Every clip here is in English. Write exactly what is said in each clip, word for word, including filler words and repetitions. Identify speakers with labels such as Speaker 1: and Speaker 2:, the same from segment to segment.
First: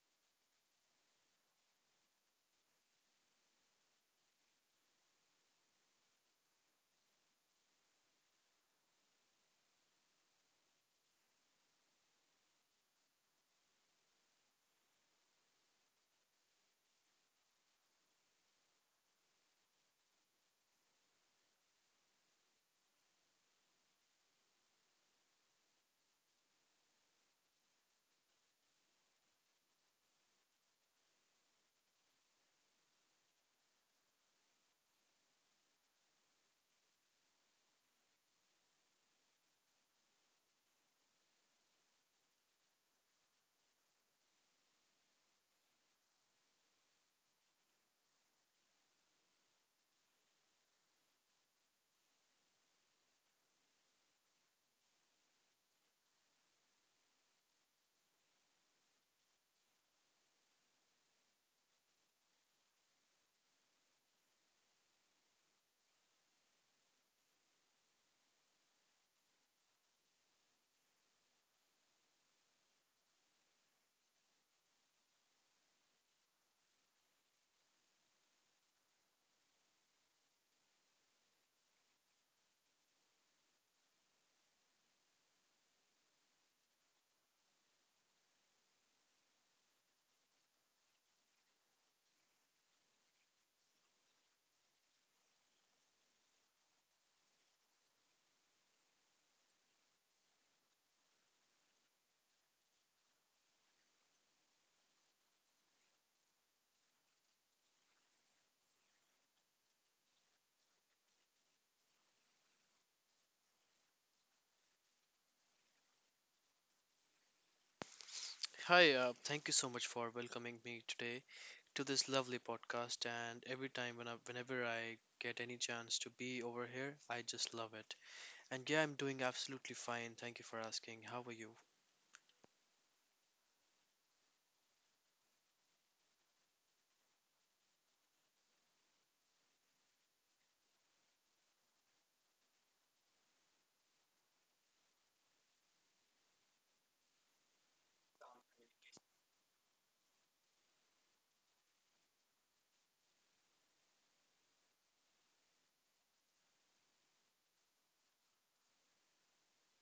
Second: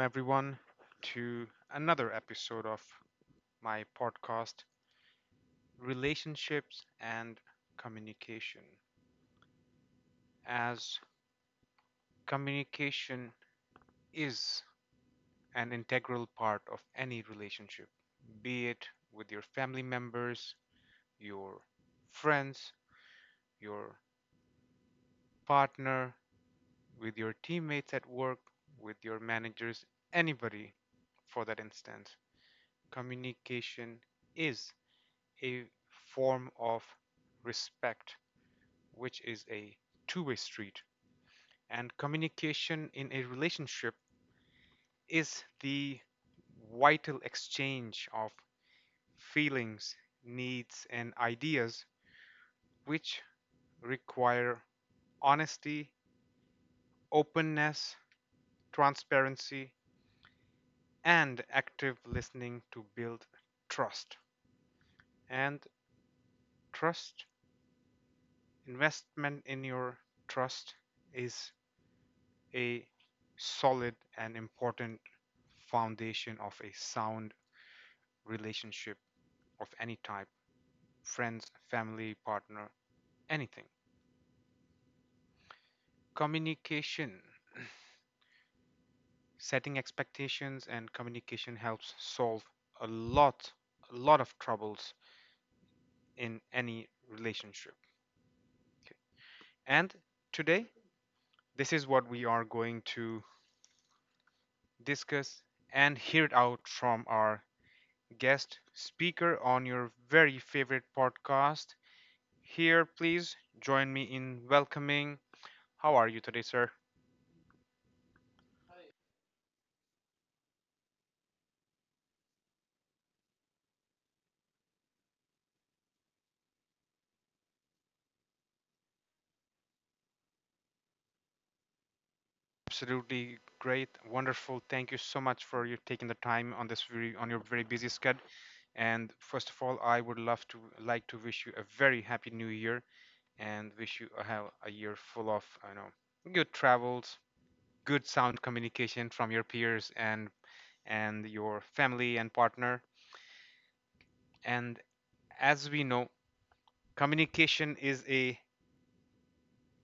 Speaker 1: everyone to another episode of my podcast, Relationships and Communication. As communication is an integral part of any relationship, be it with your family members, your friends, your partner, with your teammates at work, with your managers, anybody for that instance, communication is a form of respect, which is a two way street. And communication in a relationship is the vital exchange of feelings, needs, and ideas, which require honesty, openness, transparency, and active listening to build trust. And trust, investment in your trust is a solid and important foundation of a sound relationship of any type: friends, family, partner, anything. Communication, setting expectations, and communication helps solve a lot, a lot of troubles in any relationship. Okay. And today, this is what we are going to discuss and hear it out from our guest speaker on your very favorite podcast. Here, please join me in welcoming. How are you today, sir?
Speaker 2: Hi, uh, thank you so much for welcoming me today to this lovely podcast. And every time when I, whenever I get any chance to be over here, I just love it. And yeah, I'm doing absolutely fine. Thank you for asking. How are you?
Speaker 1: Absolutely great, wonderful. Thank you so much for you taking the time on this very, on your very busy schedule. And first of all, I would love to like to wish you a very happy New Year and wish you a, have a year full of, I know, good travels, good sound communication from your peers and and your family and partner. And as we know, communication is a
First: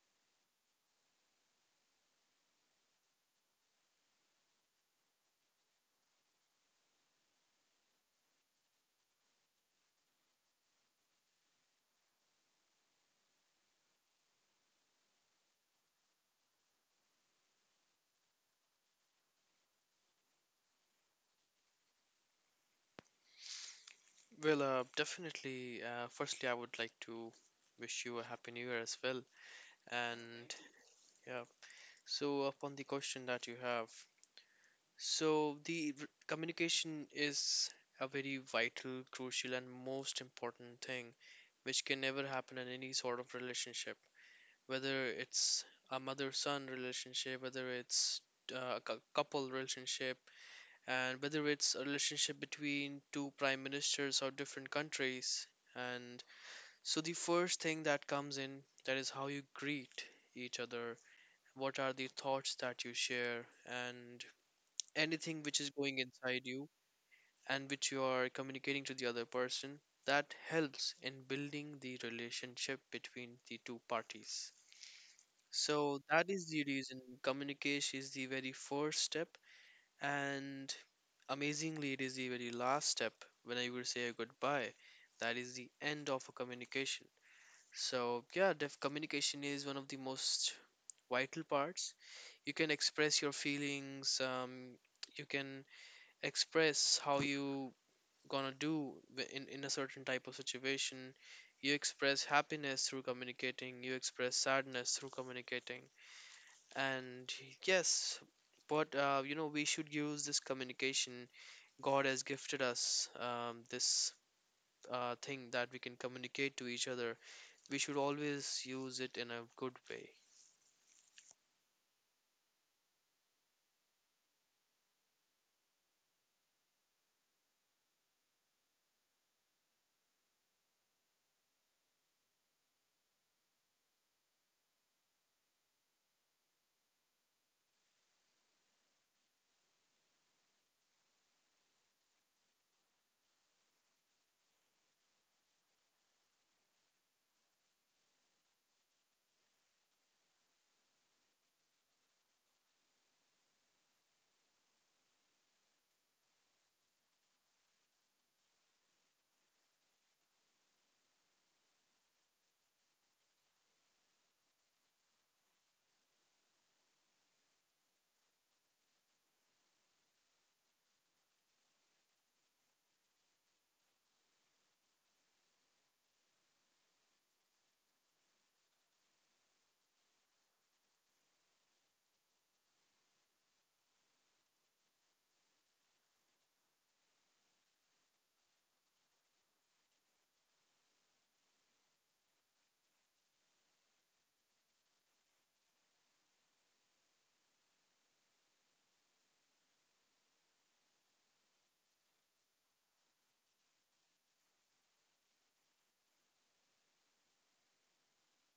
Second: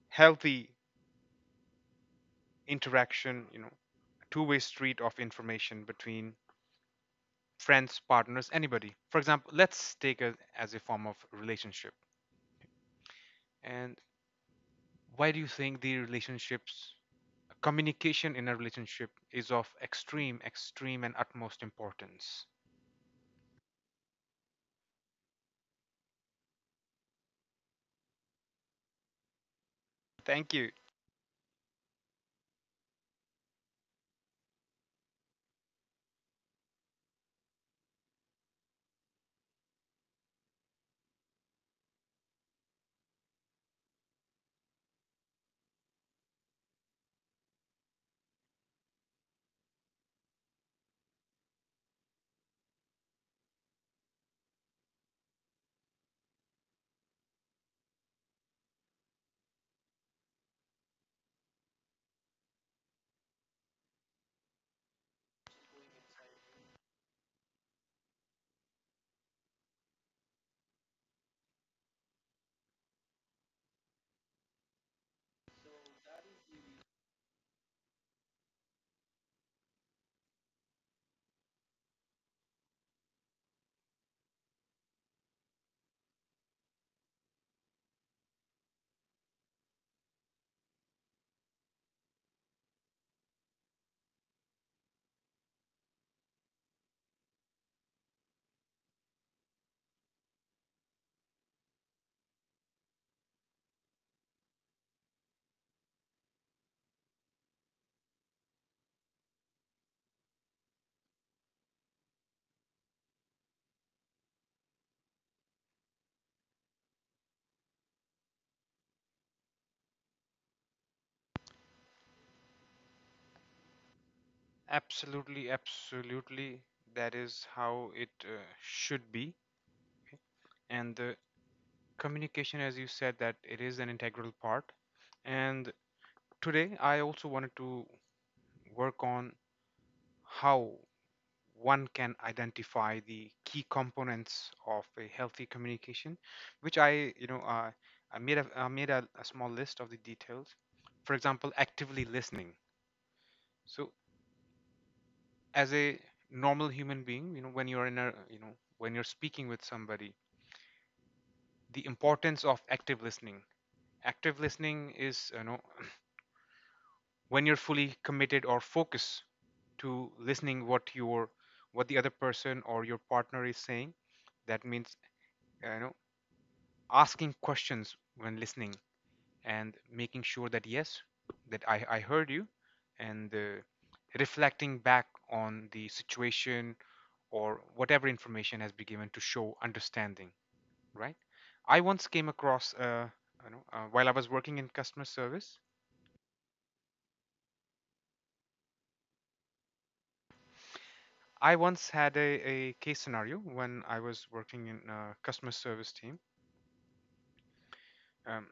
Speaker 1: healthy interaction, you know, two-way street of information between friends, partners, anybody. For example, let's take it as a form of relationship. And why do you think the relationships communication in a relationship is of extreme, extreme and utmost importance?
Speaker 2: Well, uh, definitely. Uh, firstly, I would like to wish you a happy new year as well.
Speaker 1: Thank
Speaker 2: And
Speaker 1: you.
Speaker 2: yeah, so upon the question that you have, so the r- communication is a very vital, crucial, and most important thing which can never happen in any sort of relationship, whether it's a mother son relationship, whether it's uh, a cou- couple relationship, and whether it's a relationship between two prime ministers or different countries. And so, the first thing that comes in, that is how you greet each other, what are the thoughts that you share, and anything which is going inside you and which you are communicating to the other person, that helps in building the relationship between the two parties. So that is the reason communication is the very first step, and amazingly it is the very last step. When I will say a goodbye, that is the end of a communication. So yeah, def- communication is one of the most vital parts. You can express your feelings, um, you can express how you gonna do wi- in, in a certain type of situation. You express happiness through communicating, you express sadness through communicating. And yes, but uh, you know, we should use this communication. God has gifted us um, this uh, thing that we can communicate to each other. We should always use it in a good way.
Speaker 1: Absolutely, absolutely. That is how it uh, should be. And the communication, as you said, that it is an integral part. And today, I also wanted to work on how one can identify the key components of a healthy communication, which i you know uh, i made a I made a, a small list of the details. For example, actively listening. So, as a normal human being, you know when you're in a you know when you're speaking with somebody, the importance of active listening. Active listening is, you know when you're fully committed or focused to listening what your what the other person or your partner is saying. That means, you know asking questions when listening, and making sure that, yes, that i, I heard you. And uh, reflecting back on the situation or whatever information has been given to show understanding, right. I once came across uh, you know, uh, While I was working in customer service, I once had a, a case scenario when I was working in a customer service team. um,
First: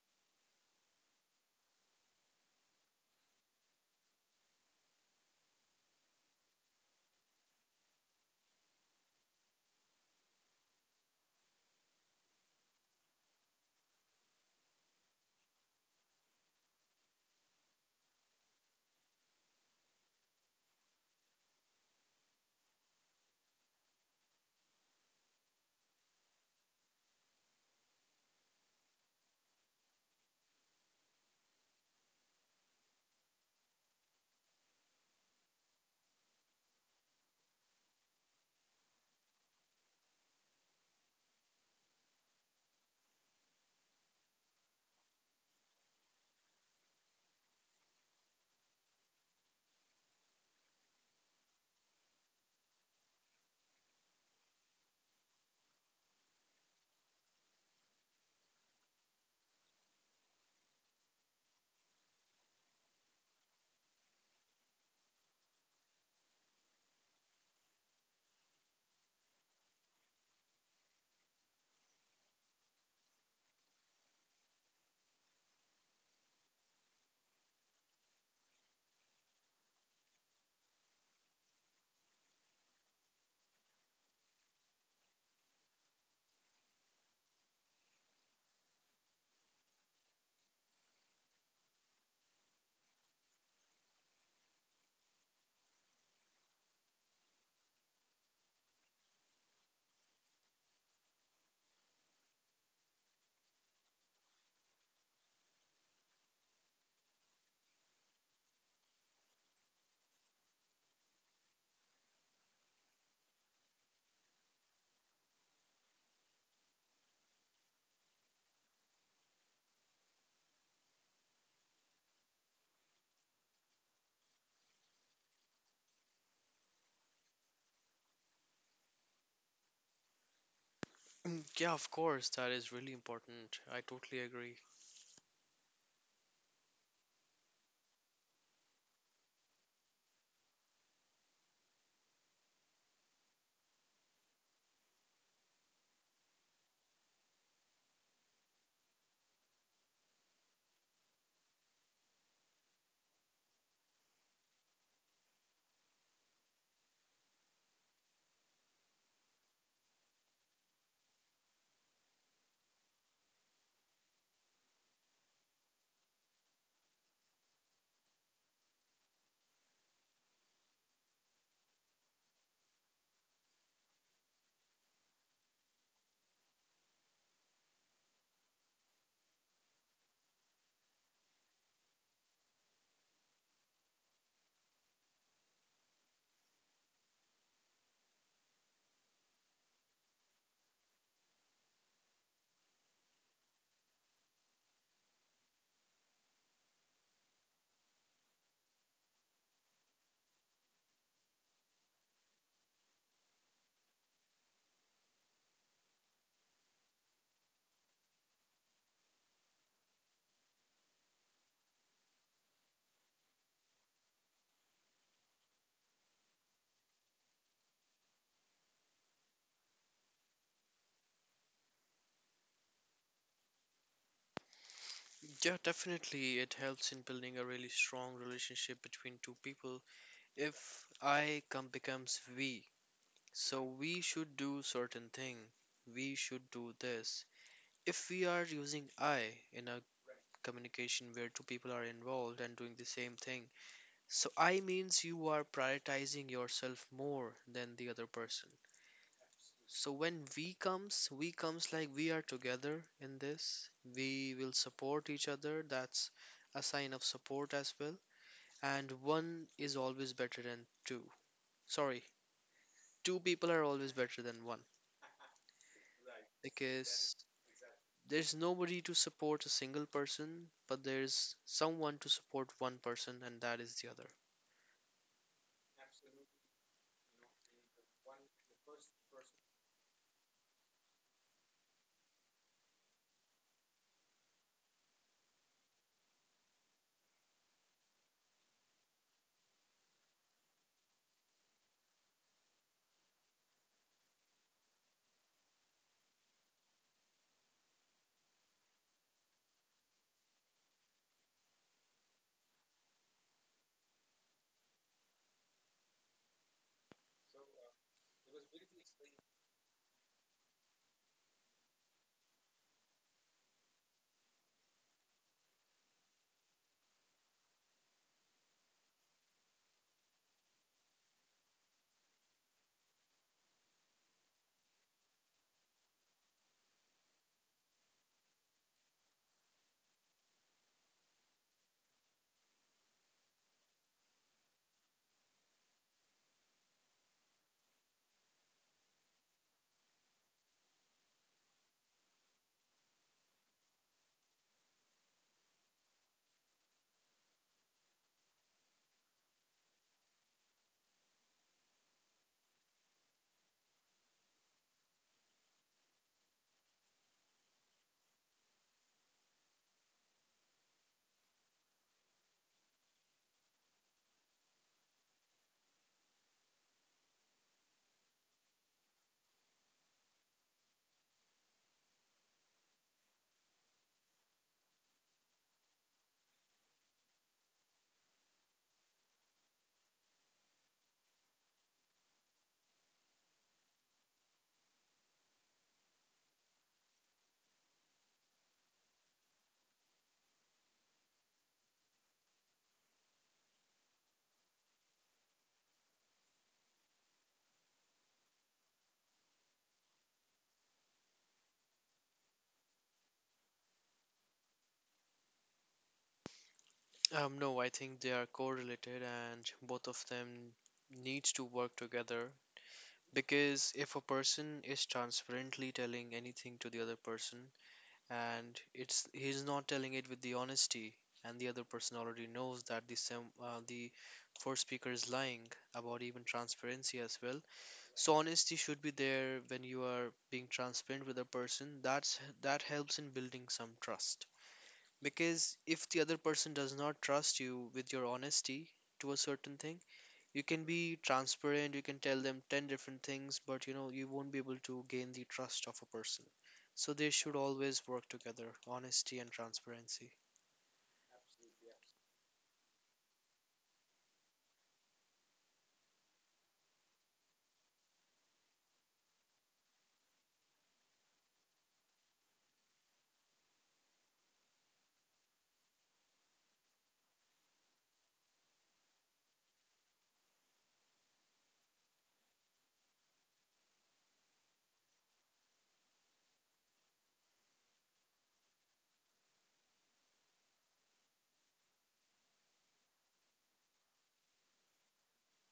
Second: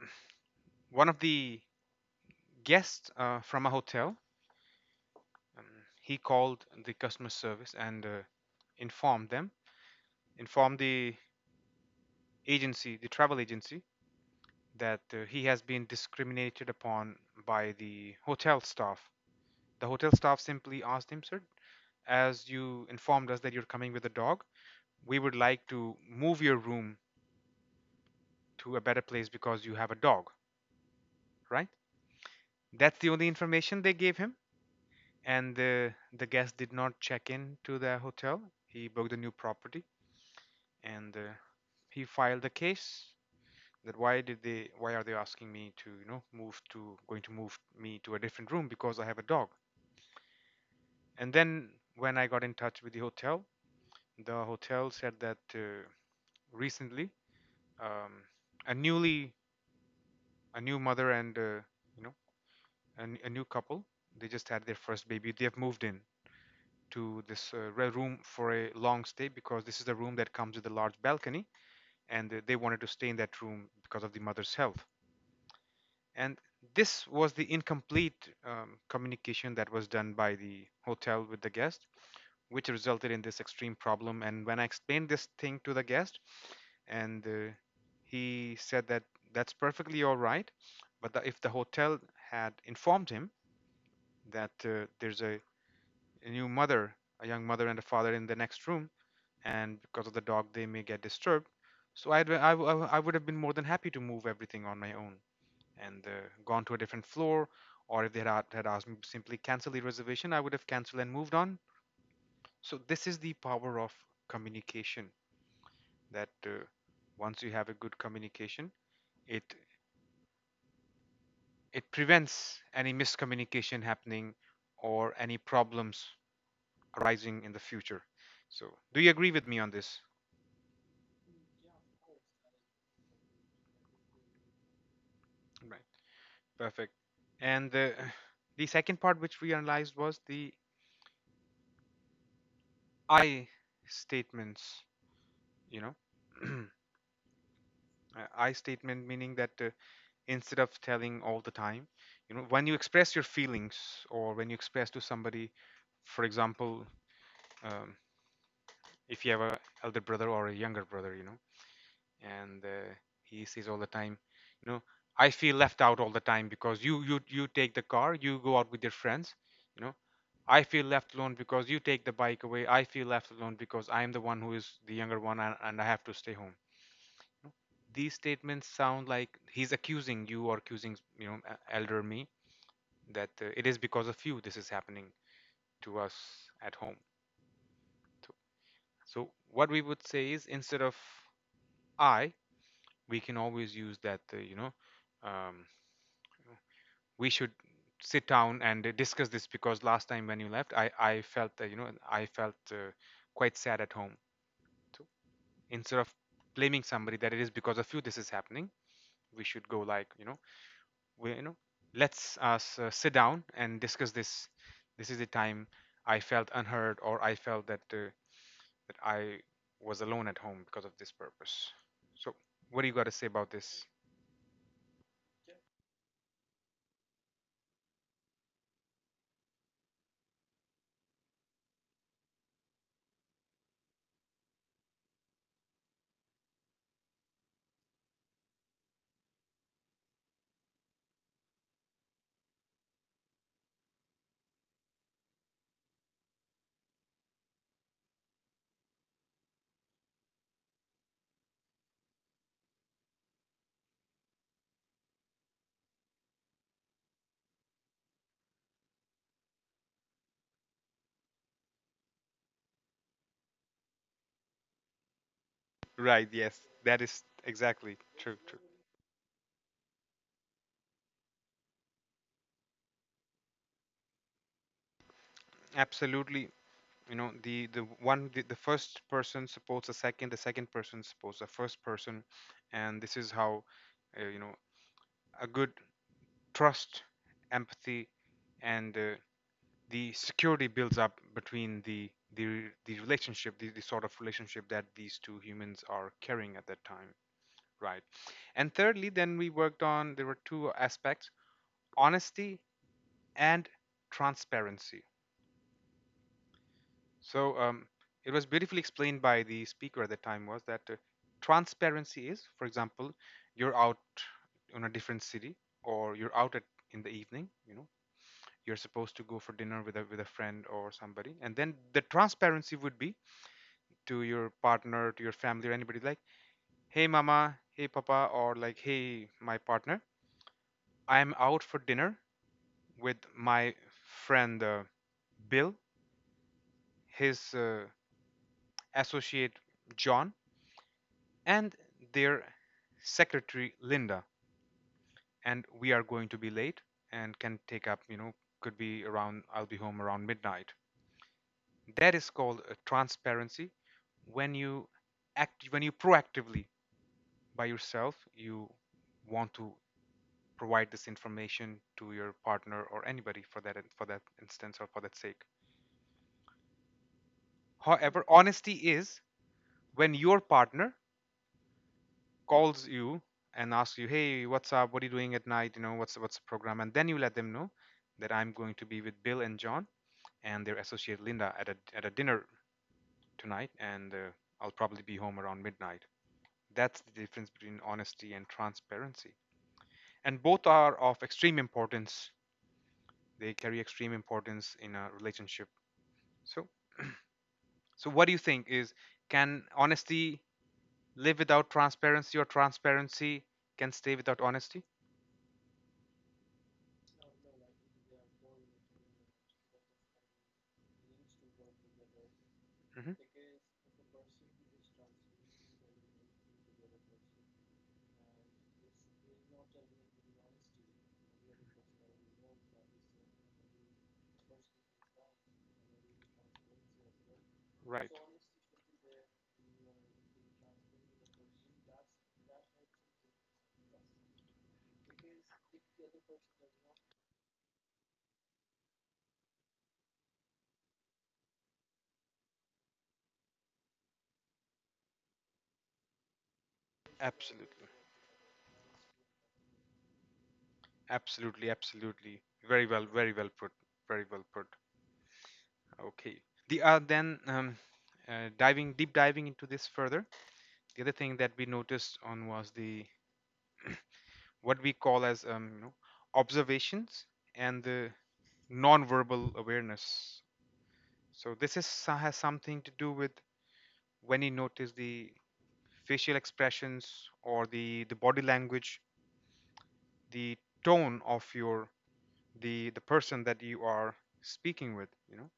Speaker 1: One of the guests uh, from a hotel, um, he called the customer service and uh, informed them, informed the agency, the travel agency, that uh, he has been discriminated upon by the hotel staff. The hotel staff simply asked him, "Sir, as you informed us that you're coming with a dog, we would like to move your room to a better place because you have a dog, right?" That's the only information they gave him. And the, the guest did not check in to the hotel. He booked a new property and uh, he filed a case that why did they why are they asking me to you know move to going to move me to a different room because I have a dog. And then when I got in touch with the hotel, the hotel said that uh, recently, um, a newly a new mother and uh, you know a a new couple, they just had their first baby. They have moved in to this uh, room for a long stay because this is the room that comes with a large balcony, and uh, they wanted to stay in that room because of the mother's health. And this was the incomplete um, communication that was done by the hotel with the guest, which resulted in this extreme problem. And when I explained this thing to the guest, and uh, he said that that's perfectly all right, but that if the hotel had informed him that uh, there's a, a new mother a young mother and a father in the next room, and because of the dog they may get disturbed, so I'd, I, w- I w- I would have been more than happy to move everything on my own and uh, gone to a different floor, or if they had, had asked me to simply cancel the reservation, I would have canceled and moved on. So, this is the power of communication, that uh, once you have a good communication, it it prevents any miscommunication happening or any problems arising in the future. So, do you agree with me on this?
Speaker 2: Mm, yeah, of course, that is really important. I totally agree.
Speaker 1: Right. Perfect. And uh, the second part which we analyzed was the I statements, you know. uh, I statement meaning that uh, instead of telling all the time, you know, when you express your feelings or when you express to somebody, for example, um, if you have a elder brother or a younger brother, you know, and uh, he says all the time, you know, I feel left out all the time because you you you take the car, you go out with your friends, you know, I feel left alone because you take the bike away. I feel left alone because I am the one who is the younger one, and, and I have to stay home. These statements sound like he's accusing you, or accusing, you know e- elder me, that uh, it is because of you this is happening to us at home. So, so what we would say is, instead of I we can always use that, uh, you know um, we should sit down and uh, discuss this, because last time when you left, i i felt that you know i felt uh, quite sad at home. So, instead of blaming somebody that it is because of you this is happening, we should go like you know we, you know, let's us uh, sit down and discuss this. This is the time I felt unheard, or I felt that uh, that I was alone at home because of this purpose. So, what do you got to say about this?
Speaker 2: Yeah, definitely, it helps in building a really strong relationship between two people. If I come becomes we, so we should do certain thing. We should do this. If we are using I in a communication where two people are involved and doing the same thing, so I means you are prioritizing yourself more than the other person. So when we comes, we comes like we are together in this. We will support each other. That's a sign of support as well. And one is always better than two. Sorry, two people are always better than one,
Speaker 1: Right. Yes, that
Speaker 2: because
Speaker 1: is exactly true.
Speaker 2: there's
Speaker 1: True.
Speaker 2: nobody to support a single person, but there's someone to support one person, and that is the other.
Speaker 1: Absolutely. You know, the the one the, the first person supports the second, the second person supports the first person, and this is how uh, you know a good trust, empathy, and uh, the security builds up between the the the relationship the, the sort of relationship that these two humans are carrying at that time, right. And thirdly, then we worked on — there were two aspects: honesty and transparency. So, um, it was beautifully explained by the speaker at the time, was that uh, transparency is, for example, you're out in a different city, or you're out at in the evening, you know you're supposed to go for dinner with a with a friend or somebody, and then the transparency would be to your partner, to your family, or anybody, like, "Hey, mama, hey, papa," or like, "Hey, my partner, I'm out for dinner with my friend, uh, Bill, his uh, associate John, and their secretary Linda. And we are going to be late, and can take up, you know, could be around, I'll be home around midnight." That is called uh, transparency, when you act when you proactively, by yourself, you want to provide this information to your partner or anybody, for that for that instance or for that sake. However, honesty is when your partner calls you and asks you, "Hey, what's up? What are you doing at night? you know what's what's the program?" And then you let them know that I'm going to be with Bill and John, and their associate Linda, at a, at a dinner tonight, and uh, I'll probably be home around midnight. That's the difference between honesty and transparency, and both are of extreme importance. They carry extreme importance in a relationship. So So what do you think is can honesty live without transparency, or transparency can stay without honesty?
Speaker 2: Um, no, I think they are correlated, and both of them needs to work together,
Speaker 1: Hmm.
Speaker 2: because if a person is transparently telling anything to the other person and it's he's not telling it with the honesty, and the other person already knows that the sem- uh, the first speaker is lying about even transparency as well.
Speaker 1: Right.
Speaker 2: So honesty should be there when you are being transparent with a person. That's that helps in building some trust, because if the other person does not trust you with your honesty to a certain thing, you can be transparent, you can tell them ten different things, but you know, you won't be able to gain the trust of a person. So they should
Speaker 1: Absolutely.
Speaker 2: always work together, honesty and transparency.
Speaker 1: Absolutely. Absolutely. Very well. Very well put. Very well put. Okay. The uh, then um, uh, diving deep Diving into this further. The other thing that we noticed on was the what we call as, um, you know, observations and the non-verbal awareness. So this is so- has something to do with when you notice the facial expressions or the the body language, the tone of your, the the person that you are speaking with, you know,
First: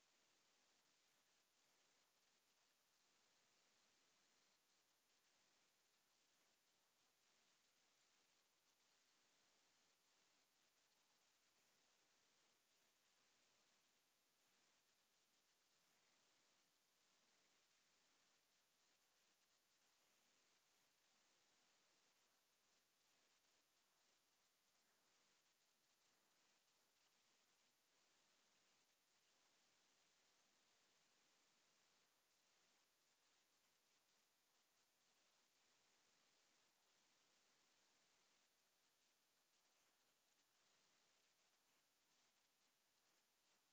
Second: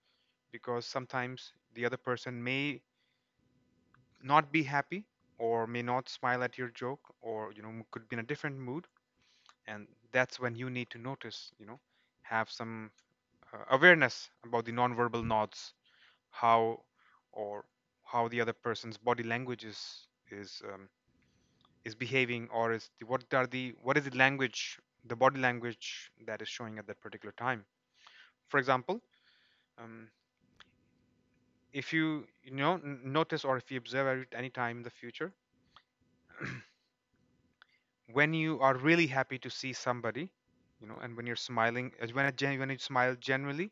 Speaker 1: because sometimes the other person may not be happy or may not smile at your joke, or you know, could be in a different mood. And that's when you need to notice, you know, have some uh, awareness about the nonverbal nods, how, or how the other person's body language is is um, is behaving, or is the, what are the, what is the language, the body language that is showing at that particular time. For example, um, if you, you know, n- notice, or if you observe at any time in the future, when you are really happy to see somebody, you know, and when you're smiling, as when, a gen- when you smile generally,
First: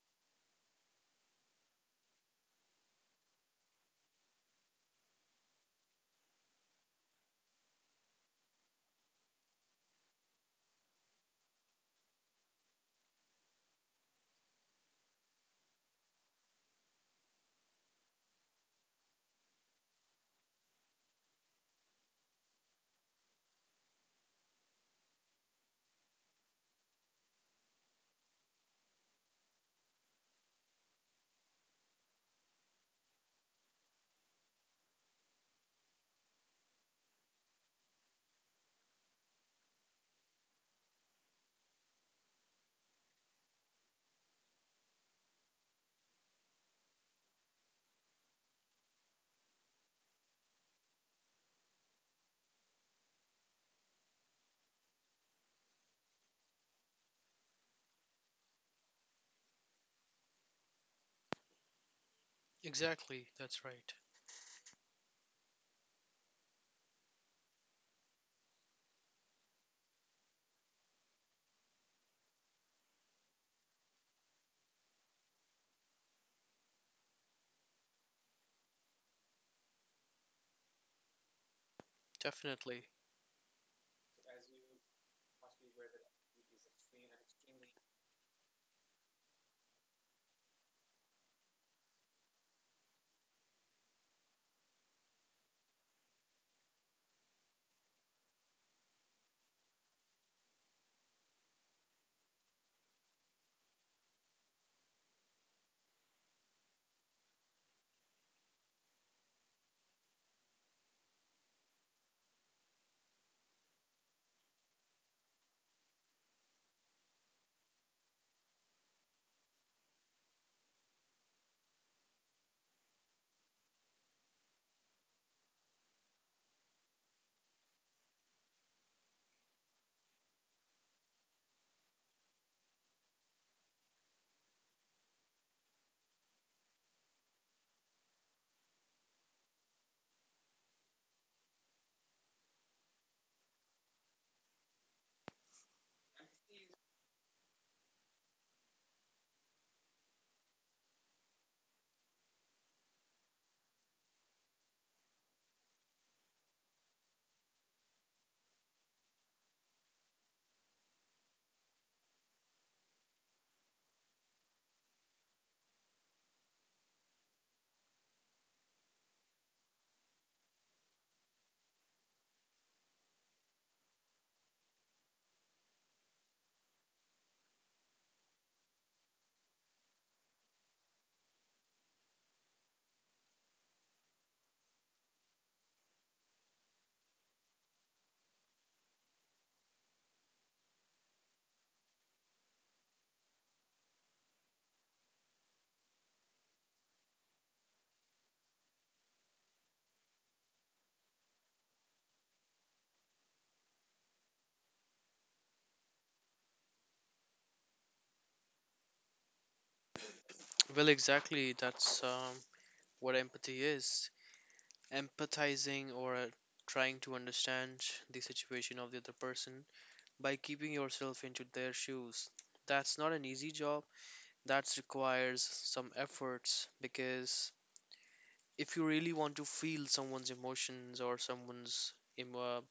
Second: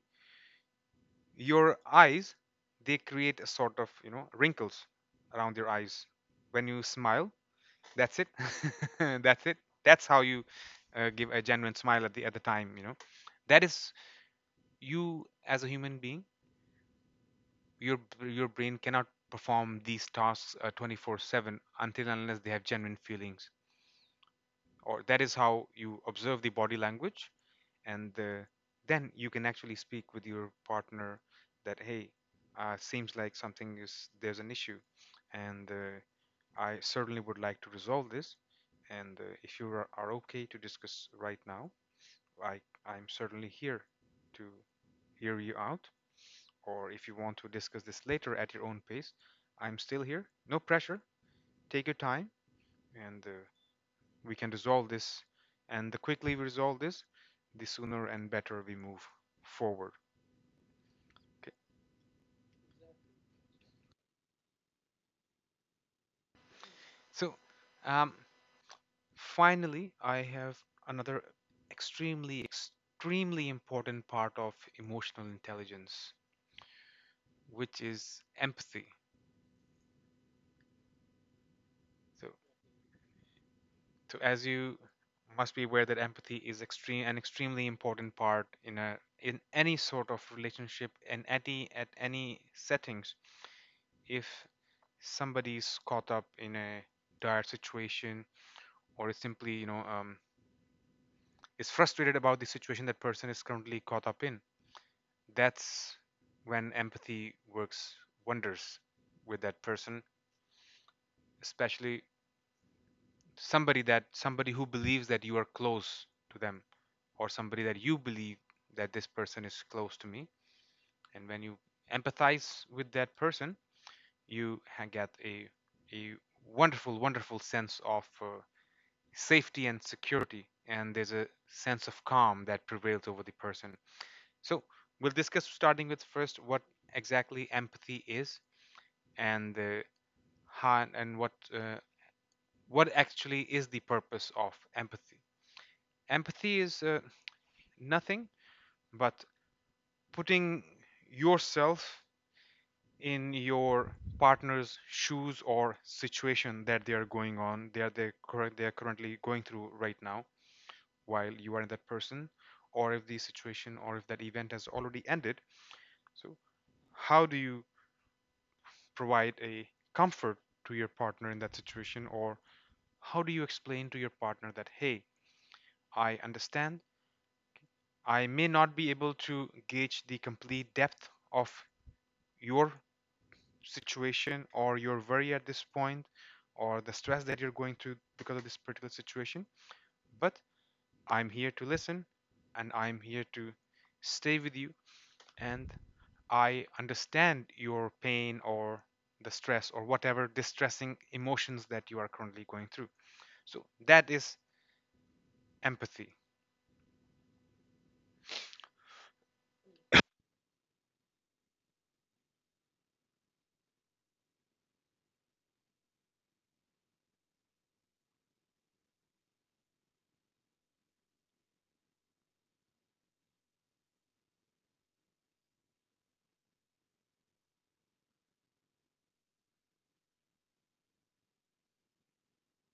Speaker 1: your eyes, they create a sort of, you know, wrinkles around your eyes when you smile. That's it. That's it. That's how you uh, give a genuine smile at the at the time. You know, that is you as a human being. Your your brain cannot perform these tasks uh, twenty-four seven until and unless they have genuine feelings. Or that is how you observe the body language. And uh, then you can actually speak with your partner that, hey, uh, seems like something is, there's an issue, and uh, I certainly would like to resolve this, and uh, if you are, are okay to discuss right now, i i'm certainly here to hear you out, or if you want to discuss this later at your own pace, I'm still here, no pressure, take your time, and uh, we can resolve this. And the quickly we resolve this, the sooner and better we move forward. Okay.
Speaker 2: Exactly, that's right.
Speaker 1: So, um, finally, I have another extremely, extremely important part of emotional intelligence, which is empathy. So,
Speaker 2: Definitely.
Speaker 1: so as you must be aware that empathy is extreme an extremely important part in a, in any sort of relationship and at any at any settings. If somebody is caught up in a dire situation, or is simply, you know, um, is frustrated about the situation that person is currently caught up in, that's when empathy works wonders with that person. Especially somebody that, somebody who believes that you are close to them, or somebody that you believe that this person is close to me, and when you empathize with that person, you ha- get a a wonderful, wonderful sense of uh, safety and security, and there's a sense of calm that prevails over the person. So we'll discuss, starting with first what exactly empathy is, and uh, how and what, uh, what actually is the purpose of empathy. Empathy is uh, nothing but putting yourself in your partner's shoes, or situation that they are going on they are they they are currently going through right now, while you are in that person, or if the situation or if that event has already ended. So how do you provide a comfort to your partner in that situation, or how do you explain to your partner that, hey, I understand. I may not be able to gauge the complete depth of your situation or your worry at this point, or the stress that you're going through because of this particular situation, but I'm here to listen, and I'm here to stay with you, and I understand your pain, or the stress, or whatever distressing emotions that you are currently going through. So that is empathy.
Speaker 2: Well, exactly, that's um, what empathy is. Empathizing, or uh, trying to understand the situation of the other person by keeping yourself into their shoes. That's not an easy job. That requires some efforts, because if you really want to feel someone's emotions or someone's em- uh,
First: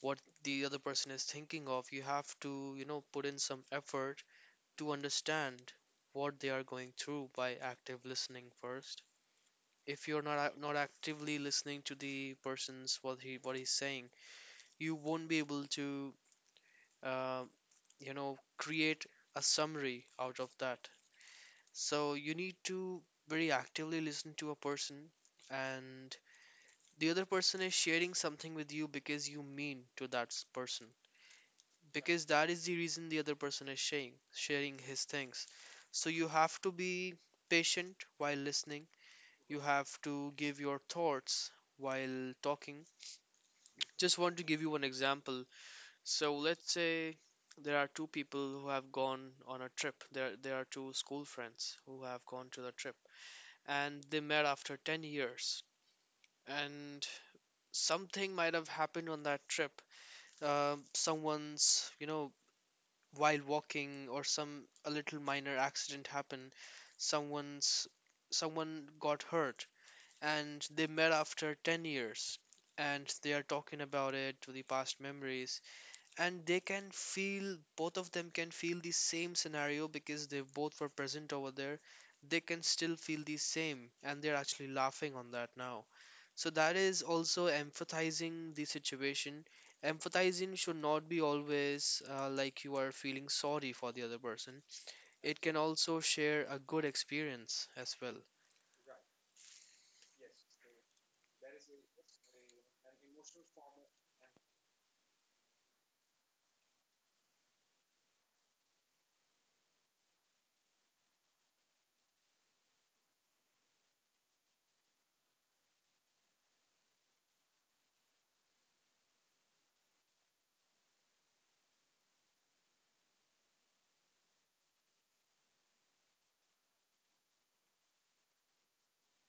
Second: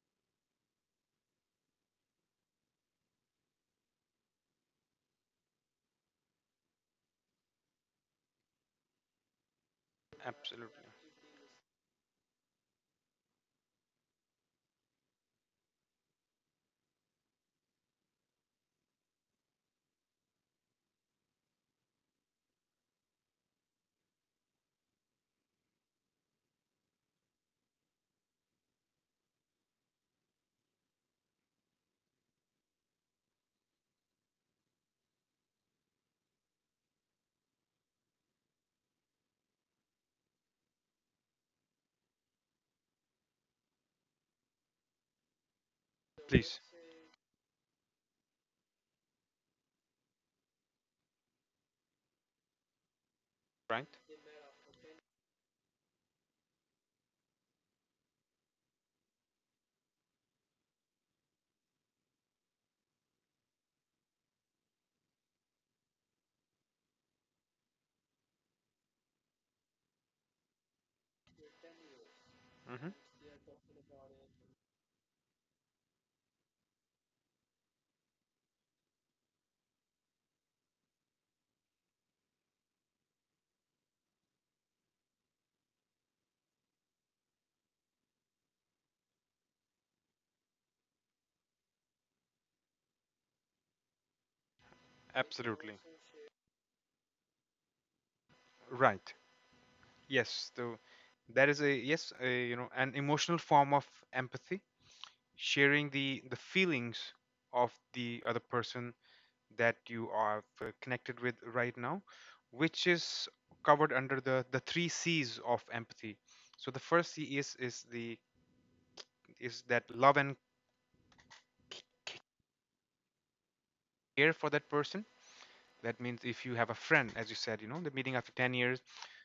Speaker 2: what the other person is thinking of, you have to, you know, put in some effort to understand what they are going through by active listening first. If you're not ac- not
Speaker 1: Absolutely.
Speaker 2: actively listening to the person's what he what he's saying, you won't be able to, uh, you know, create a summary out of that. So you need to very actively listen to a person. And the other person is sharing something with you because you mean to that s- person, because that is the reason the other person is sharing sharing his things. So you have to be patient while listening. You have to give your thoughts while talking. Just want to give you one example. So
Speaker 1: Please,
Speaker 2: let's say there are two people who have gone on a trip. There there are two school friends who have gone to the trip,
Speaker 1: right?
Speaker 2: and they met after ten years. And something might have happened on that trip. Um, someone's, you know, while walking, or some a little minor accident happened. someone's Someone got hurt, and they met after ten years,
Speaker 1: Hmm.
Speaker 2: and they are talking about it, to the past memories. And they can feel, both of them can feel the same scenario, because they both were present over there. They can still feel the same, and they're actually laughing on that now. So that is also empathizing the situation. Empathizing should not be always uh, like you are feeling sorry for the other person. It can
Speaker 1: Absolutely.
Speaker 2: also share a good experience as well.
Speaker 1: Right. Yes. So that is a, yes, a, you know, an emotional form of empathy, sharing the the feelings of the other person that you are uh, connected with right now, which is covered under the the three C's of empathy. So the first C is is the, is that love and care for that person. That means if you have a friend, as you said, you know, the meeting after ten years.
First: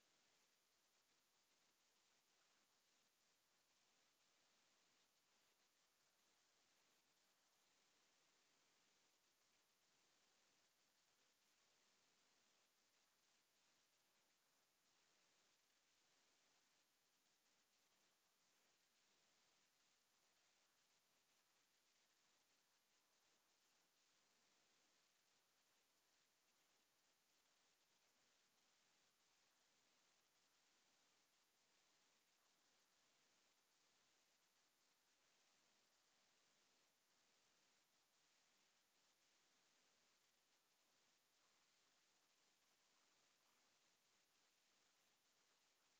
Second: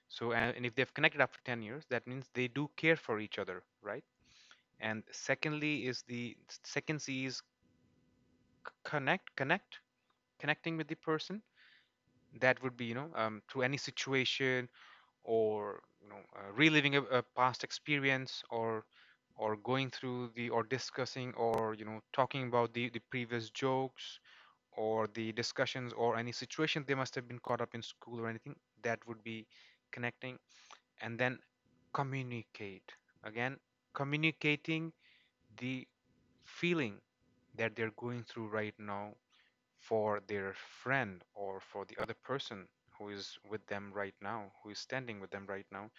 Speaker 1: So uh, and if they've connected after ten years, that means they do care for each other, right? And secondly is the, second C is, c- connect connect connecting with the person. That would be, you know, um, through any situation, or you know, uh, reliving a, a past experience, or or going through the, or discussing, or you know, talking about the, the previous jokes, or the discussions, or any situation they must have been caught up in school or anything. That would be connecting. And then communicate, again, communicating the feeling that they're going through right now for their friend, or for the other person who is with them right now, who is standing with them right now,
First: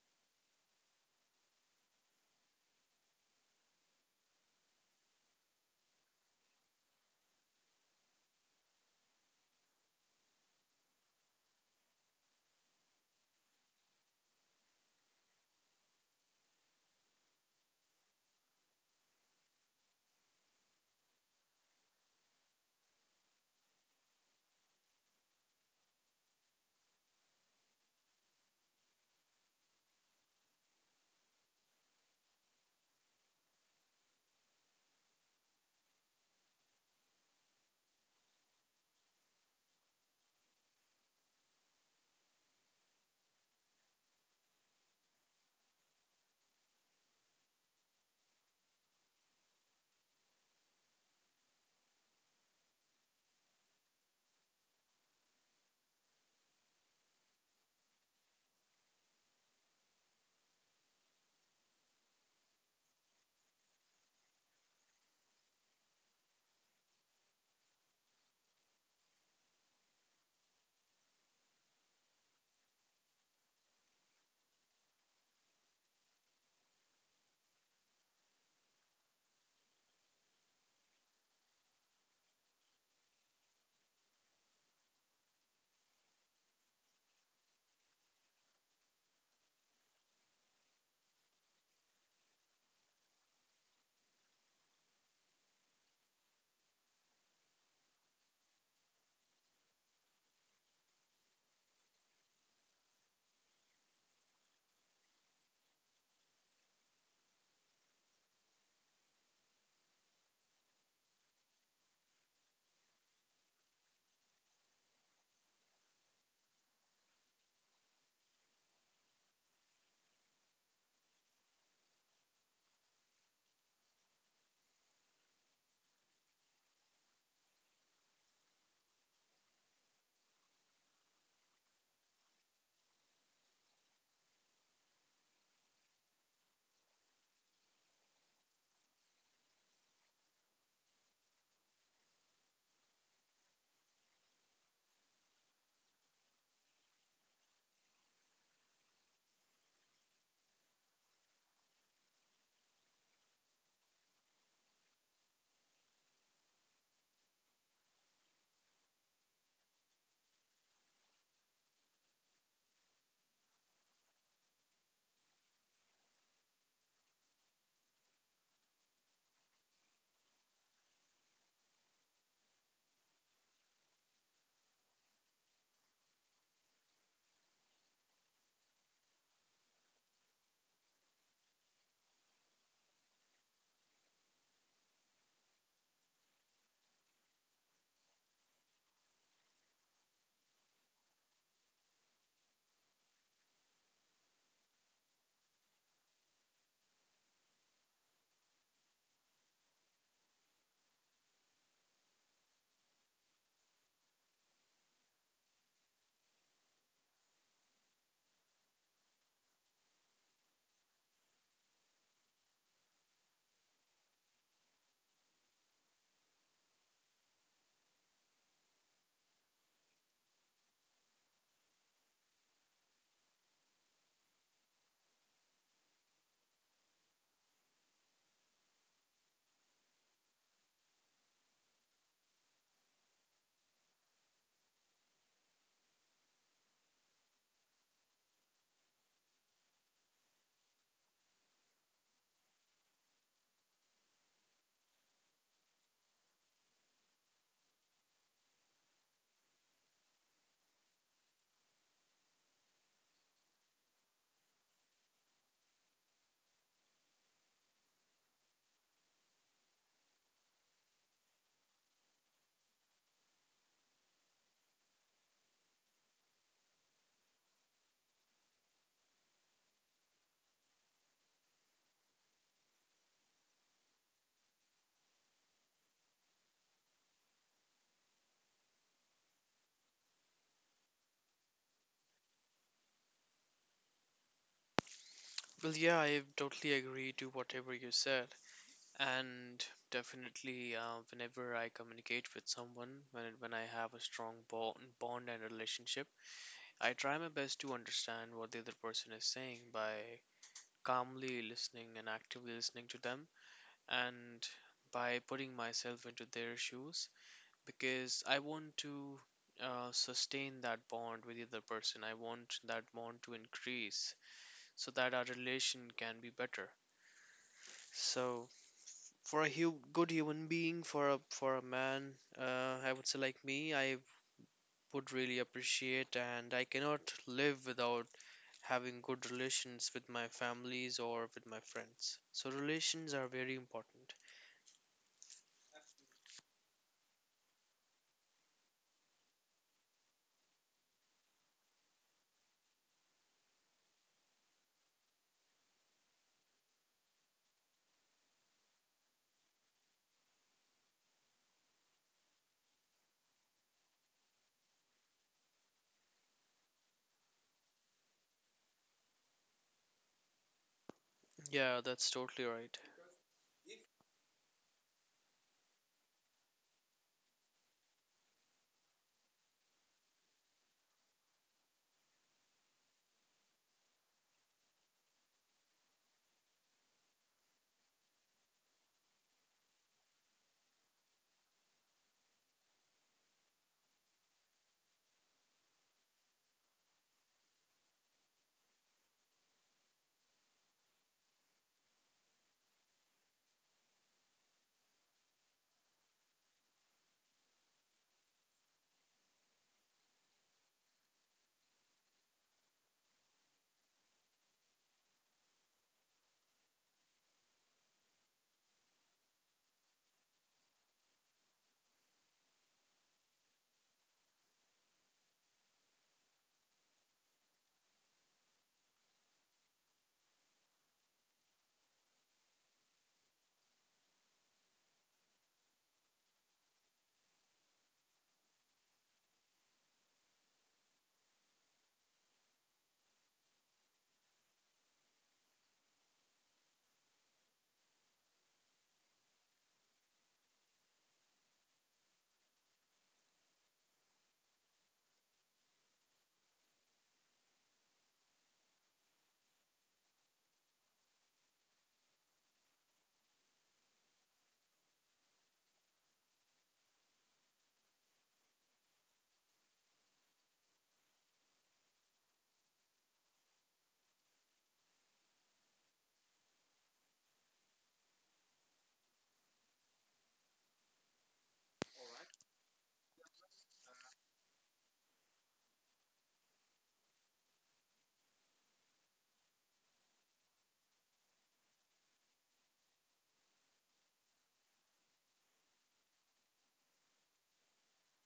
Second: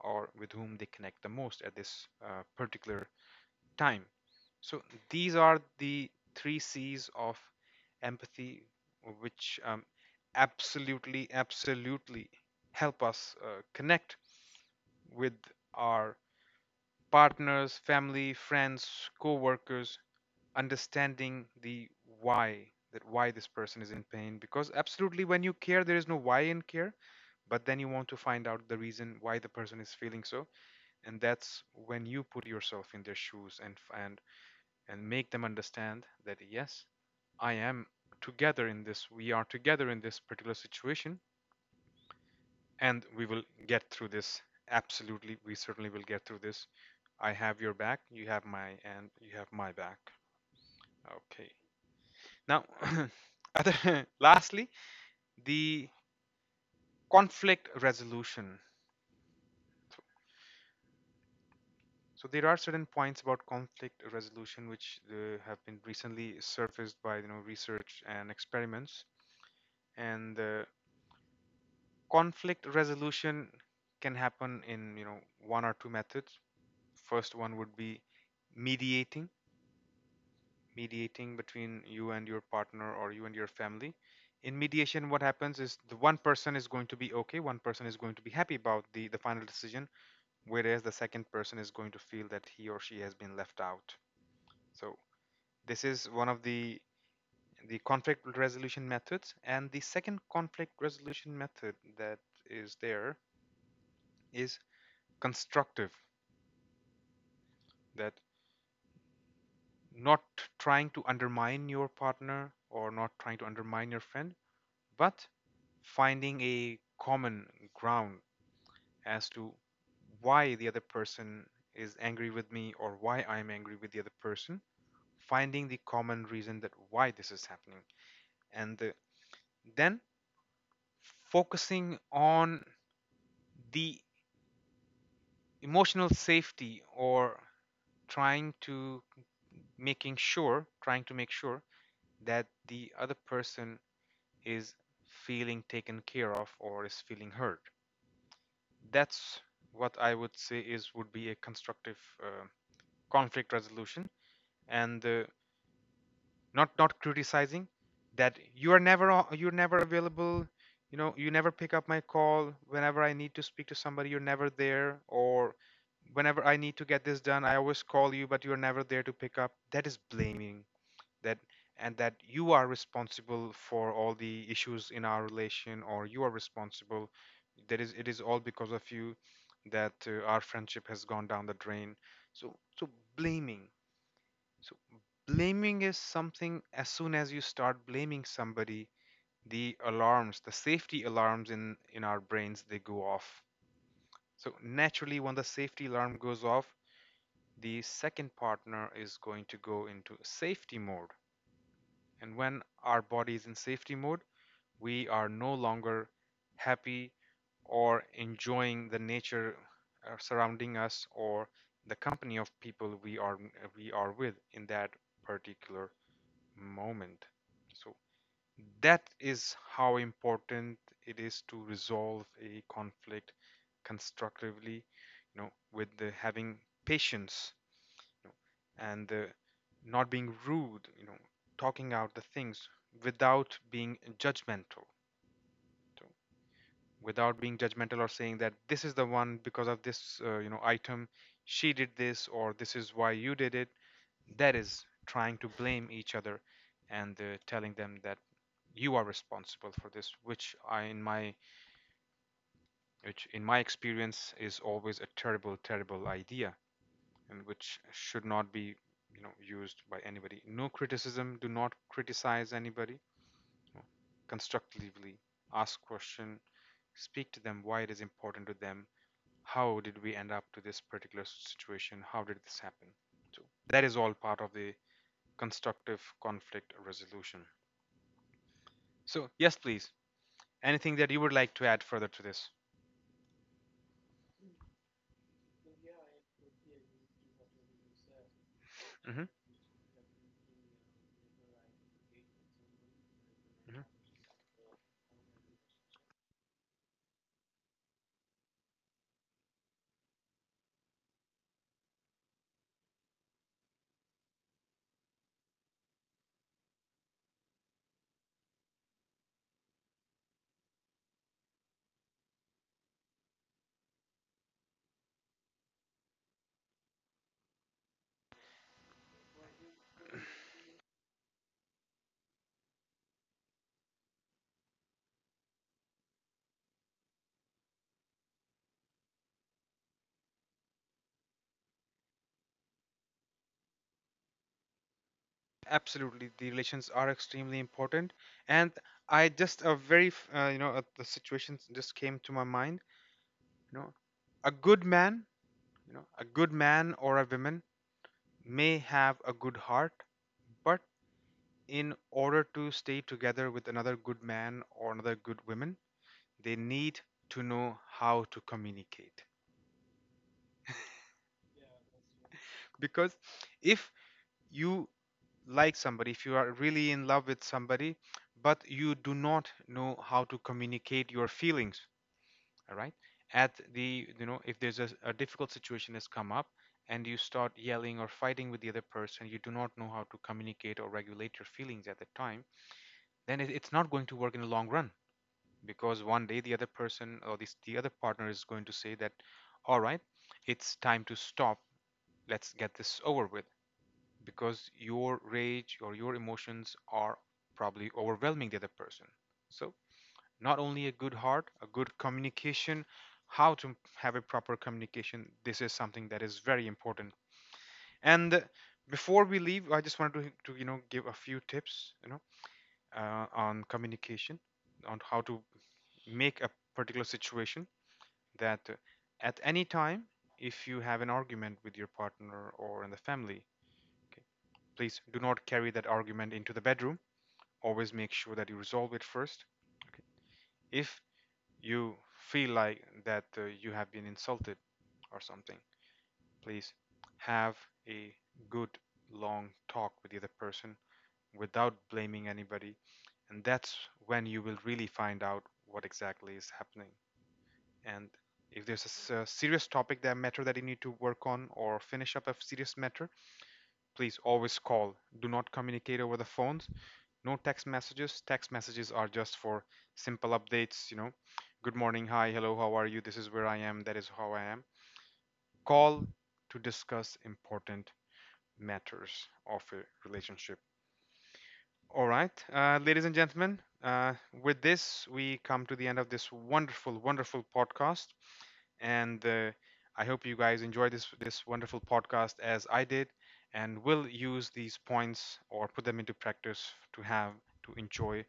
Speaker 1: or with whom they connect the most at this uh, particular time. So these are the three C's of empathy, which um, absolutely, absolutely help us uh, connect with our partners, family, friends, co workers, understanding the why, that why this person is in pain, because absolutely, when you care there is no why in care. But then you want to find out the reason why the person is feeling so, and that's when you put yourself in their shoes, and and and make them understand that yes, I am together in this, we are together in this particular situation, and we will get through this. Absolutely, we certainly will get through this. I have your back you have my And you have my back. Okay. Now, other, lastly, the conflict resolution. So there are certain points about conflict resolution which uh, have been recently surfaced by, you know, research and experiments, and uh, conflict resolution can happen in, you know, one or two methods. First one would be mediating mediating between you and your partner, or you and your family. In mediation, what happens is, the one person is going to be okay, one person is going to be happy about the, the final decision, whereas the second person is going to feel that he or she has been left out. So this is one of the the conflict resolution methods. And the second conflict resolution method that is there is constructive. That, not trying to undermine your partner, or not trying to undermine your friend, but finding a common ground as to why the other person is angry with me, or why I'm angry with the other person, finding the common reason, that why this is happening, and the, then focusing on the emotional safety, or trying to, making sure, trying to make sure that the other person is feeling taken care of, or is feeling hurt. That's what I would say is, would be a constructive uh, conflict resolution. And uh, not not criticizing, that you are never o- you're never available. You know, you never pick up my call whenever I need to speak to somebody. You're never there, or whenever I need to get this done, I always call you, but you're never there to pick up. That is blaming. That, and that you are responsible for all the issues in our relation, or you are responsible, that, is it is all because of you that uh, our friendship has gone down the drain. So so blaming. So blaming is something, as soon as you start blaming somebody, the alarms, the safety alarms in in our brains, they go off. So naturally, when the safety alarm goes off, the second partner is going to go into safety mode, and when our body is in safety mode, we are no longer happy or enjoying the nature, uh, surrounding us, or the company of people we are we are with in that particular moment. So that is how important it is to resolve a conflict constructively, you know, with the having patience, you know, and uh, not being rude, you know, talking out the things without being judgmental. So without being judgmental, or saying that this is the one because of this, uh, you know, item, she did this, or this is why you did it. That is trying to blame each other, and uh, telling them that you are responsible for this, which I, in my, which in my experience is always a terrible, terrible idea, and which should not be, you know, used by anybody. No criticism. Do not criticize anybody. Constructively ask question, speak to them why it is important to them, how did we end up to this particular situation, how did this happen. So that is all part of the constructive conflict resolution. So yes, please, anything that you would like to add further to this?
Speaker 2: Well, yeah, I totally agree to whatever you said.
Speaker 1: Hmm.
Speaker 2: And definitely, uh, whenever I communicate with someone, when, when I
Speaker 1: Hmm.
Speaker 2: have a strong bond, bond and relationship, I try my best to understand what the other person is saying by calmly listening and actively listening to them, and by putting myself into their shoes, because I want to, uh, sustain that bond with the other person. I want that bond to increase, so that our relation can be better. So for a hu- good human being, for a for a man, uh, I would say, like me, I would really appreciate and I cannot live without having good relations with my families or with my friends. So relations are very important.
Speaker 1: Absolutely, the relations are extremely important. And I just a very f- uh, you know, uh, the situation just came to my mind. You know, a good man, you know, a good man or a woman, may have a good heart, but in order to stay together with another good man or another good woman, they need to know how to communicate.
Speaker 2: Yeah, that's totally right.
Speaker 1: Because if you like somebody, if you are really in love with somebody, but you do not know how to communicate your feelings, all right? At the, you know, if there's a, a difficult situation has come up, and you start yelling or fighting with the other person, you do not know how to communicate or regulate your feelings at the time, then it, it's not going to work in the long run, because one day the other person, or this, the other partner is going to say that, all right, it's time to stop. Let's get this over with, because your rage or your emotions are probably overwhelming the other person. So, not only a good heart, a good communication, how to have a proper communication, this is something that is very important. And before we leave, I just wanted to, to you know, give a few tips, you know, uh, on communication, on how to make a particular situation, that uh, at any time, if you have an argument with your partner or in the family, okay, please do not carry that argument into the bedroom. Always make sure that you resolve it first. Okay. If you feel like that uh, you have been insulted or something, please have a good long talk with the other person without blaming anybody. And that's when you will really find out what exactly is happening. And if there's a serious topic that matter that you need to work on, or finish up a serious matter, please always call. Do not communicate over the phones. No text messages. Text messages are just for simple updates, you know, good morning, hi, hello, how are you, this is where I am, that is how I am. Call to discuss important matters of a relationship. All right, uh, ladies and gentlemen, uh, with this we come to the end of this wonderful, wonderful podcast, and uh, I hope you guys enjoy this this wonderful podcast as I did, and will use these points, or put them into practice, to have, to enjoy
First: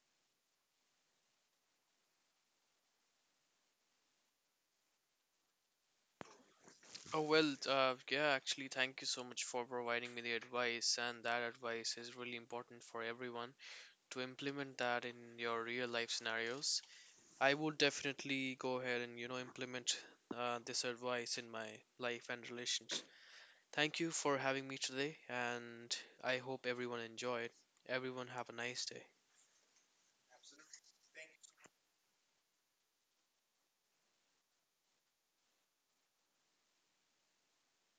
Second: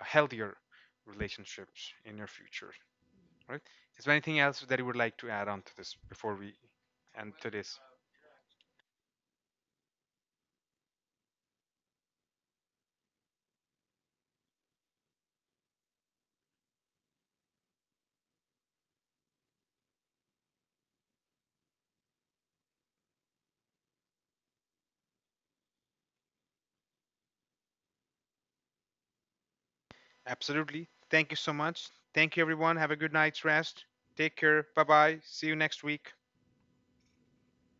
Speaker 1: a healthier relationships in your future. Right? Is there anything else that you would like to add on to this before we
Speaker 2: Oh
Speaker 1: end
Speaker 2: well,
Speaker 1: today's?
Speaker 2: uh, yeah, actually, thank you so much for providing me the advice, and that advice is really important for everyone to implement that in your real life scenarios. I would definitely go ahead and, you know, implement uh, this advice in my life and relations. Thank you for having me today, and I hope everyone enjoyed. Everyone have a nice day.
Speaker 1: Absolutely. Thank you so much. Thank you, everyone. Have a good night's rest. Take care. Bye bye. See you next week.